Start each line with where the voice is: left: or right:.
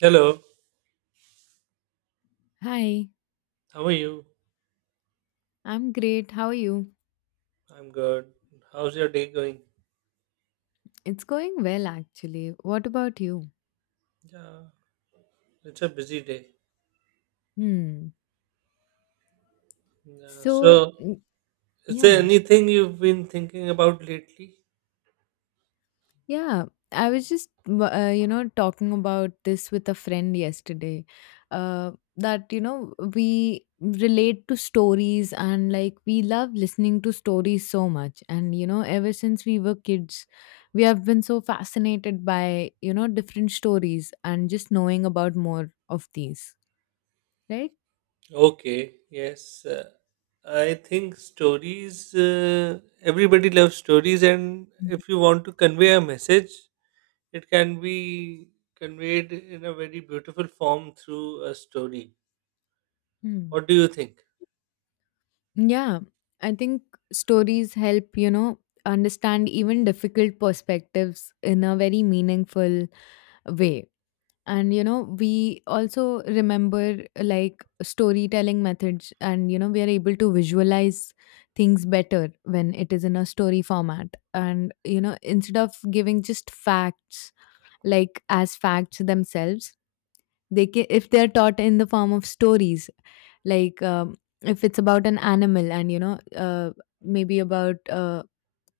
right: Hello,
left: Hi,
right: how are you?
left: I'm great. How are you?
right: I'm good. How's your day going?
left: It's going well, actually. What about you?
right: Yeah, it's a busy day.
left: Hmm.
right: Yeah.
left: So,
right: Is there
left: yeah,
right: anything you've been thinking about lately?
left: yeah. I was just, talking about this with a friend yesterday. Uh, that, we relate to stories, and like we love listening to stories so much. And, ever since we were kids, we have been so fascinated by, different stories and just knowing about more of these, right?
right: Okay, yes. I think stories, everybody loves stories, and
left: Mhm.
right: if you want to convey a message, it can be conveyed in a very beautiful form through a story.
left: Hmm.
right: What do you think?
left: Yeah, I think stories help, understand even difficult perspectives in a very meaningful way. And, we also remember like storytelling methods, and, we are able to visualize things better when it is in a story format. And, instead of giving just facts, like as facts themselves, they can if they are taught in the form of stories, like if it's about an animal, and maybe about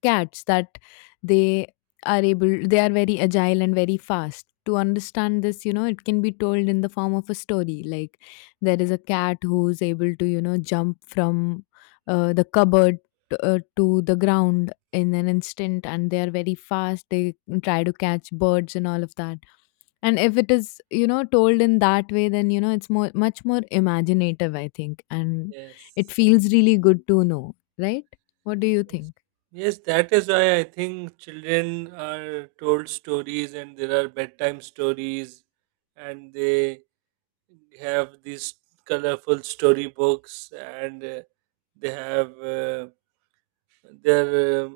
left: cats that they they are very agile and very fast. To understand this, it can be told in the form of a story, like there is a cat who's able to, jump from the cupboard to the ground in an instant, and they are very fast. They try to catch birds and all of that. And if it is, told in that way, then, it's much more imaginative, I think. And it
right: Yes.
left: feels really good to know, right? What do you
right: Yes,
left: think?
right: Yes, that is why I think children are told stories and there are bedtime stories and they have these colorful storybooks and they have they're uh,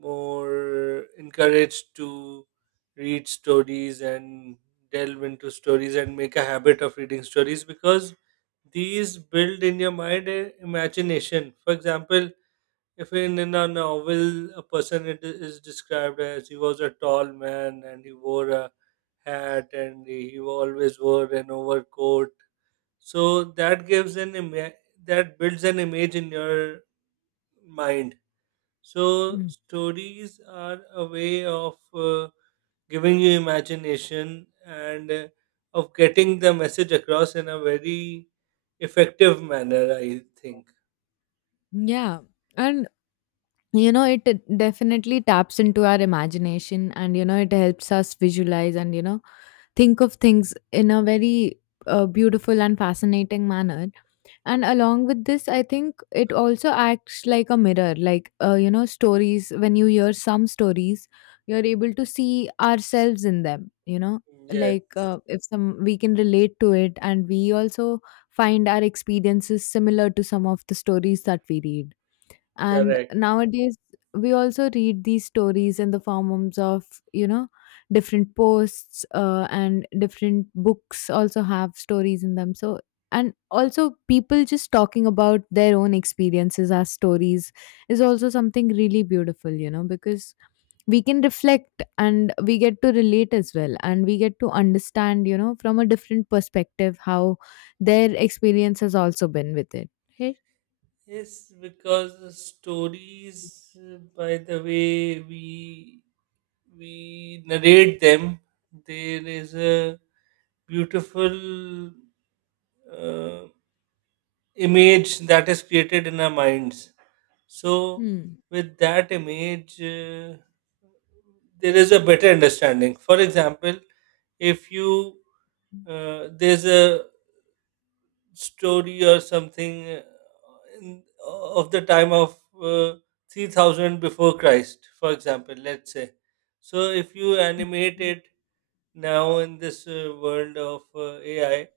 right: more encouraged to read stories and delve into stories and make a habit of reading stories because these build in your mind a imagination. For example, if in a novel a person it is described as he was a tall man and he wore a hat and he always wore an overcoat, so that gives that builds an image in your mind. So
left: Mm.
right: stories are a way of giving you imagination and of getting the message across in a very effective manner. I think
left: Yeah. And, it definitely taps into our imagination, and, it helps us visualize and, think of things in a very beautiful and fascinating manner. And along with this, I think it also acts like a mirror. Like, stories, when you hear some stories, you're able to see ourselves in them. Like,
right: yes,
left: if some we can relate to it, and we also find our experiences similar to some of the stories that we read. And
right: correct.
left: nowadays, we also read these stories in the forms of, you know different posts, and different books also have stories in them. So, and also people just talking about their own experiences as stories is also something really beautiful, because we can reflect and we get to relate as well, and we get to understand, from a different perspective, how their experience has also been with it, right?
right: Yes, because the stories, by the way we narrate them, there is a beautiful uh, image that is created in our minds. So,
left: Hmm.
right: with that image, there is a better understanding. For example, if you there's a story or something in, of the time of 3000 before Christ, for example, let's say. So, if you animate it now in this world of AI,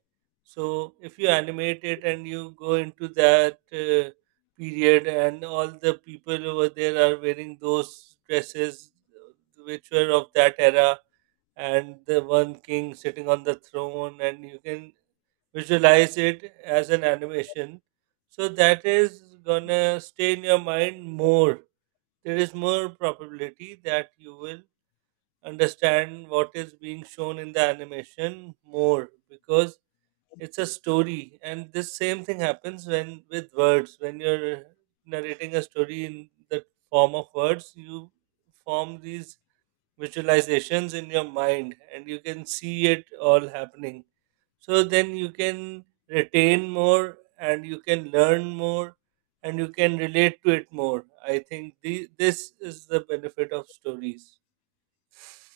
right: so if you animate it and you go into that period, and all the people over there are wearing those dresses which were of that era, and the one king sitting on the throne, and you can visualize it as an animation. So that is gonna stay in your mind more. There is more probability that you will understand what is being shown in the animation more because it's a story, and this same thing happens when with words. When you're narrating a story in the form of words, you form these visualizations in your mind and you can see it all happening. So then you can retain more and you can learn more and you can relate to it more. I think this is the benefit of stories.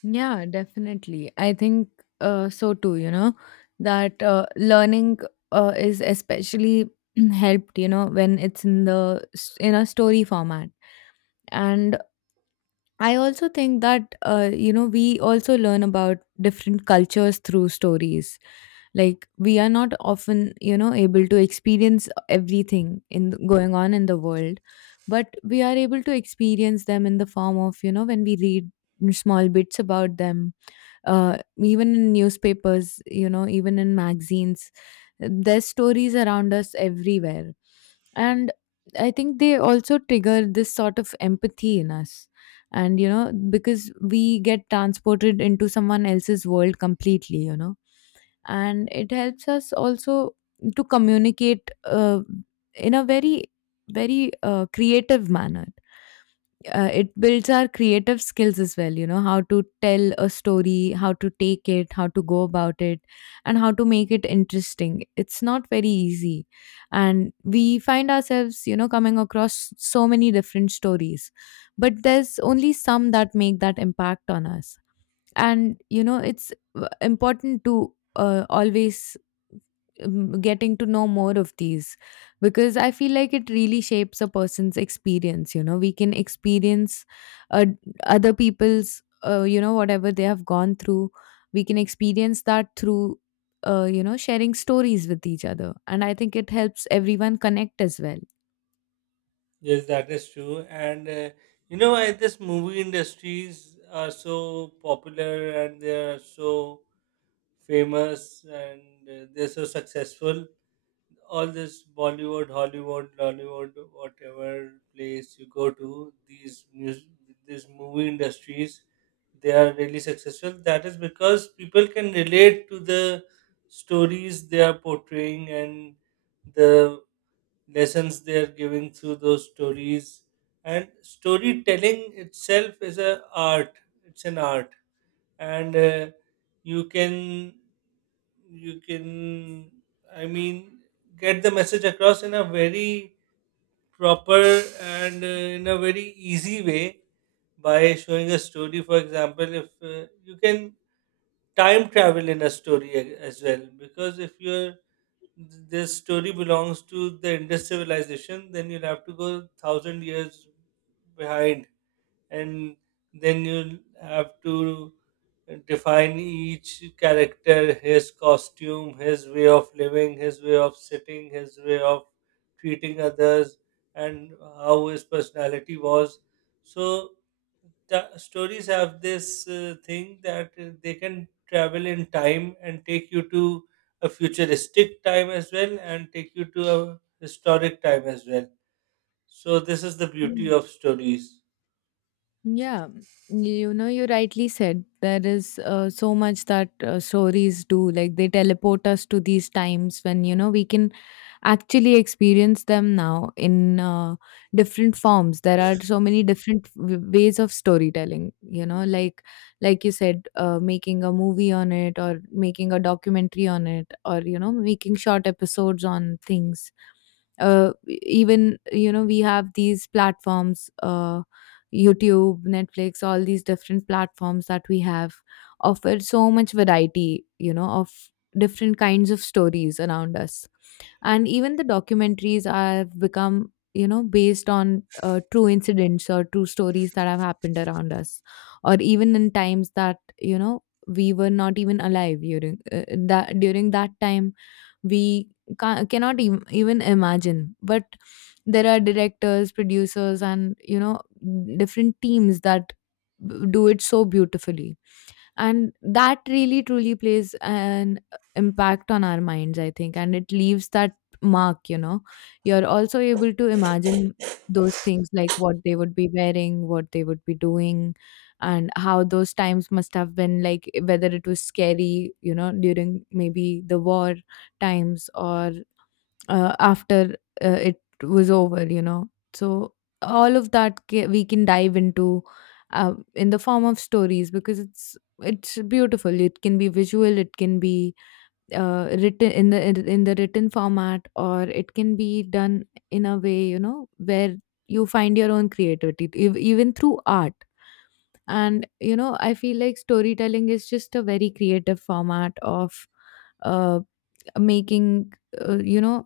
left: Yeah, definitely. I think so too, that learning is especially helped, when it's in a story format. And I also think that we also learn about different cultures through stories. Like, we are not often, able to experience everything going on in the world, but we are able to experience them in the form of, when we read small bits about them, even in newspapers, even in magazines. There's stories around us everywhere, and I think they also trigger this sort of empathy in us. And because we get transported into someone else's world completely, and it helps us also to communicate, in a very, very creative manner. It builds our creative skills as well. How to tell a story, how to take it, how to go about it, and how to make it interesting, it's not very easy. And we find ourselves, coming across so many different stories, but there's only some that make that impact on us. And it's important to always getting to know more of these, because I feel like it really shapes a person's experience. We can experience, uh, other people's, whatever they have gone through. We can experience that through, sharing stories with each other. And I think it helps everyone connect as well.
right: Yes, that is true. And you know, this movie industries are so popular and they are so famous and they're so successful, all this Bollywood, Hollywood, Lollywood, whatever place you go to, these movie industries, they are really successful. That is because people can relate to the stories they are portraying and the lessons they are giving through those stories. And storytelling itself is a art. It's an art, and you can you can i mean get the message across in a very proper and in a very easy way by showing a story. For example, if you can time travel in a story as well, because if your this story belongs to the Indus civilization, then you'll have to go thousand years behind, and then you have to define each character, his costume, his way of living, his way of sitting, his way of treating others, and how his personality was. So the stories have this thing that they can travel in time and take you to a futuristic time as well and take you to a historic time as well. So this is the beauty
left: Mm.
right: of stories.
left: Yeah, you rightly said there is so much that stories do. Like, they teleport us to these times when, we can actually experience them now in different forms. There are so many different ways of storytelling, like you said, making a movie on it, or making a documentary on it, or, making short episodes on things. Even, we have these platforms, YouTube, Netflix, all these different platforms that we have offer so much variety, of different kinds of stories around us. And even the documentaries have become, based on true incidents or true stories that have happened around us, or even in times that, we were not even alive during that time. We cannot even imagine. But there are directors, producers, and, different teams that do it so beautifully. And that really truly plays an impact on our minds, I think, and it leaves that mark, you're also able to imagine those things, like what they would be wearing, what they would be doing, and how those times must have been, like whether it was scary, during maybe the war times, or after, it was over. So all of that, we can dive into, in the form of stories, because it's beautiful. It can be visual, it can be written in the written format, or it can be done in a way, where you find your own creativity, even through art. And I feel like storytelling is just a very creative format of, uh, making, uh, you know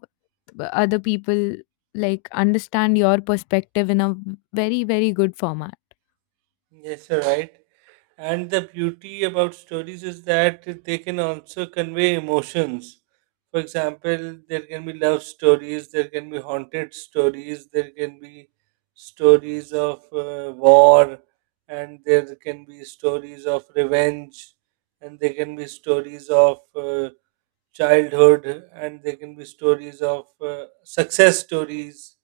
left: other people like understand your perspective in a very, very good format.
right: Yes, you're right. And the beauty about stories is that they can also convey emotions. For example, there can be love stories, there can be haunted stories, there can be stories of war, and there can be stories of revenge, and there can be stories of childhood, and there can be stories of success stories,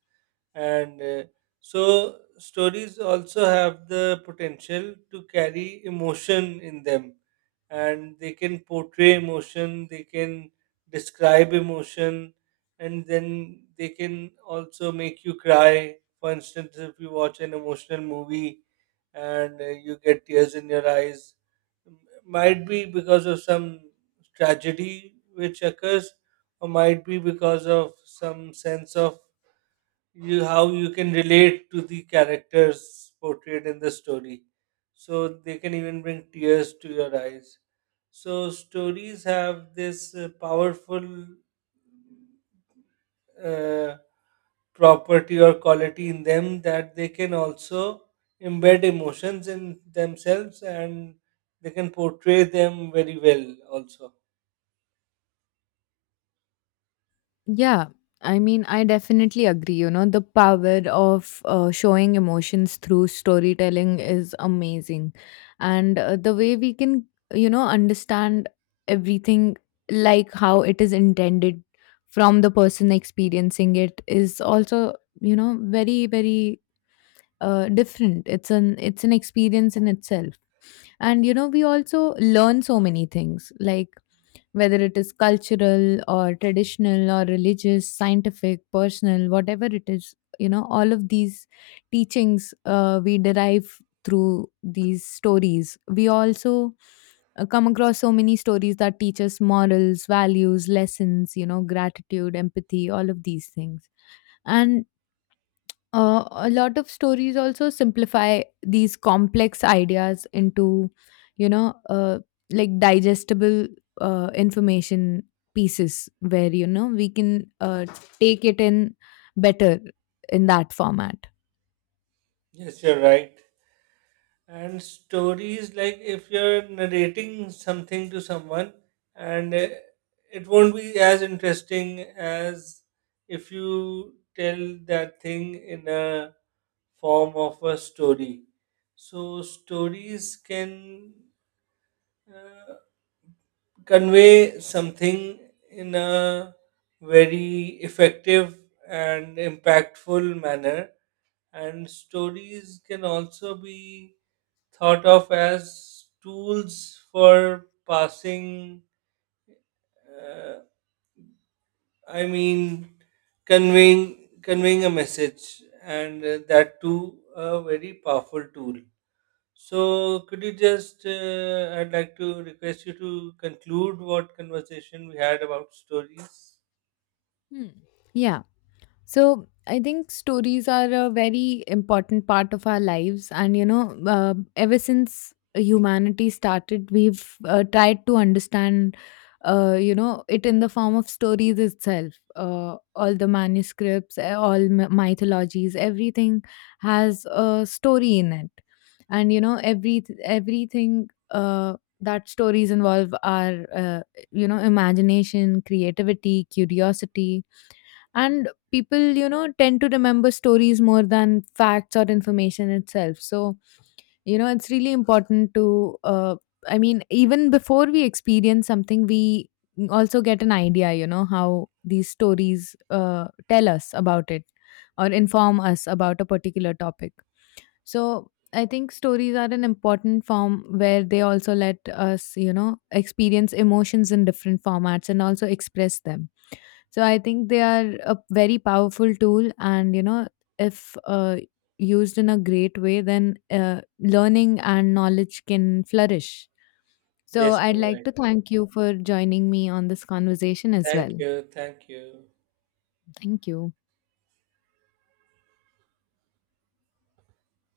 right: and so stories also have the potential to carry emotion in them, and they can portray emotion, they can describe emotion, and then they can also make you cry. For instance, if you watch an emotional movie and you get tears in your eyes, m- might be because of some tragedy which occurs, or might be because of some sense of you, how you can relate to the characters portrayed in the story, so they can even bring tears to your eyes. So stories have this powerful uh, property or quality in them, that they can also embed emotions in themselves, and they can portray them very well also.
left: Yeah, I mean, I definitely agree. The power of showing emotions through storytelling is amazing. And the way we can, understand everything like how it is intended from the person experiencing it is also, you know, very, very different. It's an experience in itself. And we also learn so many things, like whether it is cultural or traditional or religious, scientific, personal, whatever it is, all of these teachings, we derive through these stories. We also, come across so many stories that teach us morals, values, lessons, gratitude, empathy, all of these things. And a lot of stories also simplify these complex ideas into, you know, uh, like digestible information pieces where, we can take it in better in that format.
right: Yes, you're right. And stories, like if you're narrating something to someone, and it won't be as interesting as if you tell that thing in a form of a story. So, stories can uh, convey something in a very effective and impactful manner, and stories can also be thought of as tools for passing uh, i mean conveying conveying a message, and that too a very powerful tool. So could you just I'd like to request you to conclude what conversation we had about stories.
left: Hmm. Yeah. So I think stories are a very important part of our lives, and, ever since humanity started, we've tried to understand, it in the form of stories itself. All the manuscripts, all mythologies, everything has a story in it, and, everything. That stories involve are, imagination, creativity, curiosity. And people, tend to remember stories more than facts or information itself. So, it's really important to, I mean, even before we experience something, we also get an idea, how these stories, tell us about it or inform us about a particular topic. So I think stories are an important form where they also let us, experience emotions in different formats and also express them. So I think they are a very powerful tool, and, if used in a great way, then learning and knowledge can flourish. So
right: Yes,
left: I'd
right: you're
left: like
right: right.
left: to thank you for joining me on this conversation as
right: Thank
left: well.
right: you. Thank you.
left: Thank you.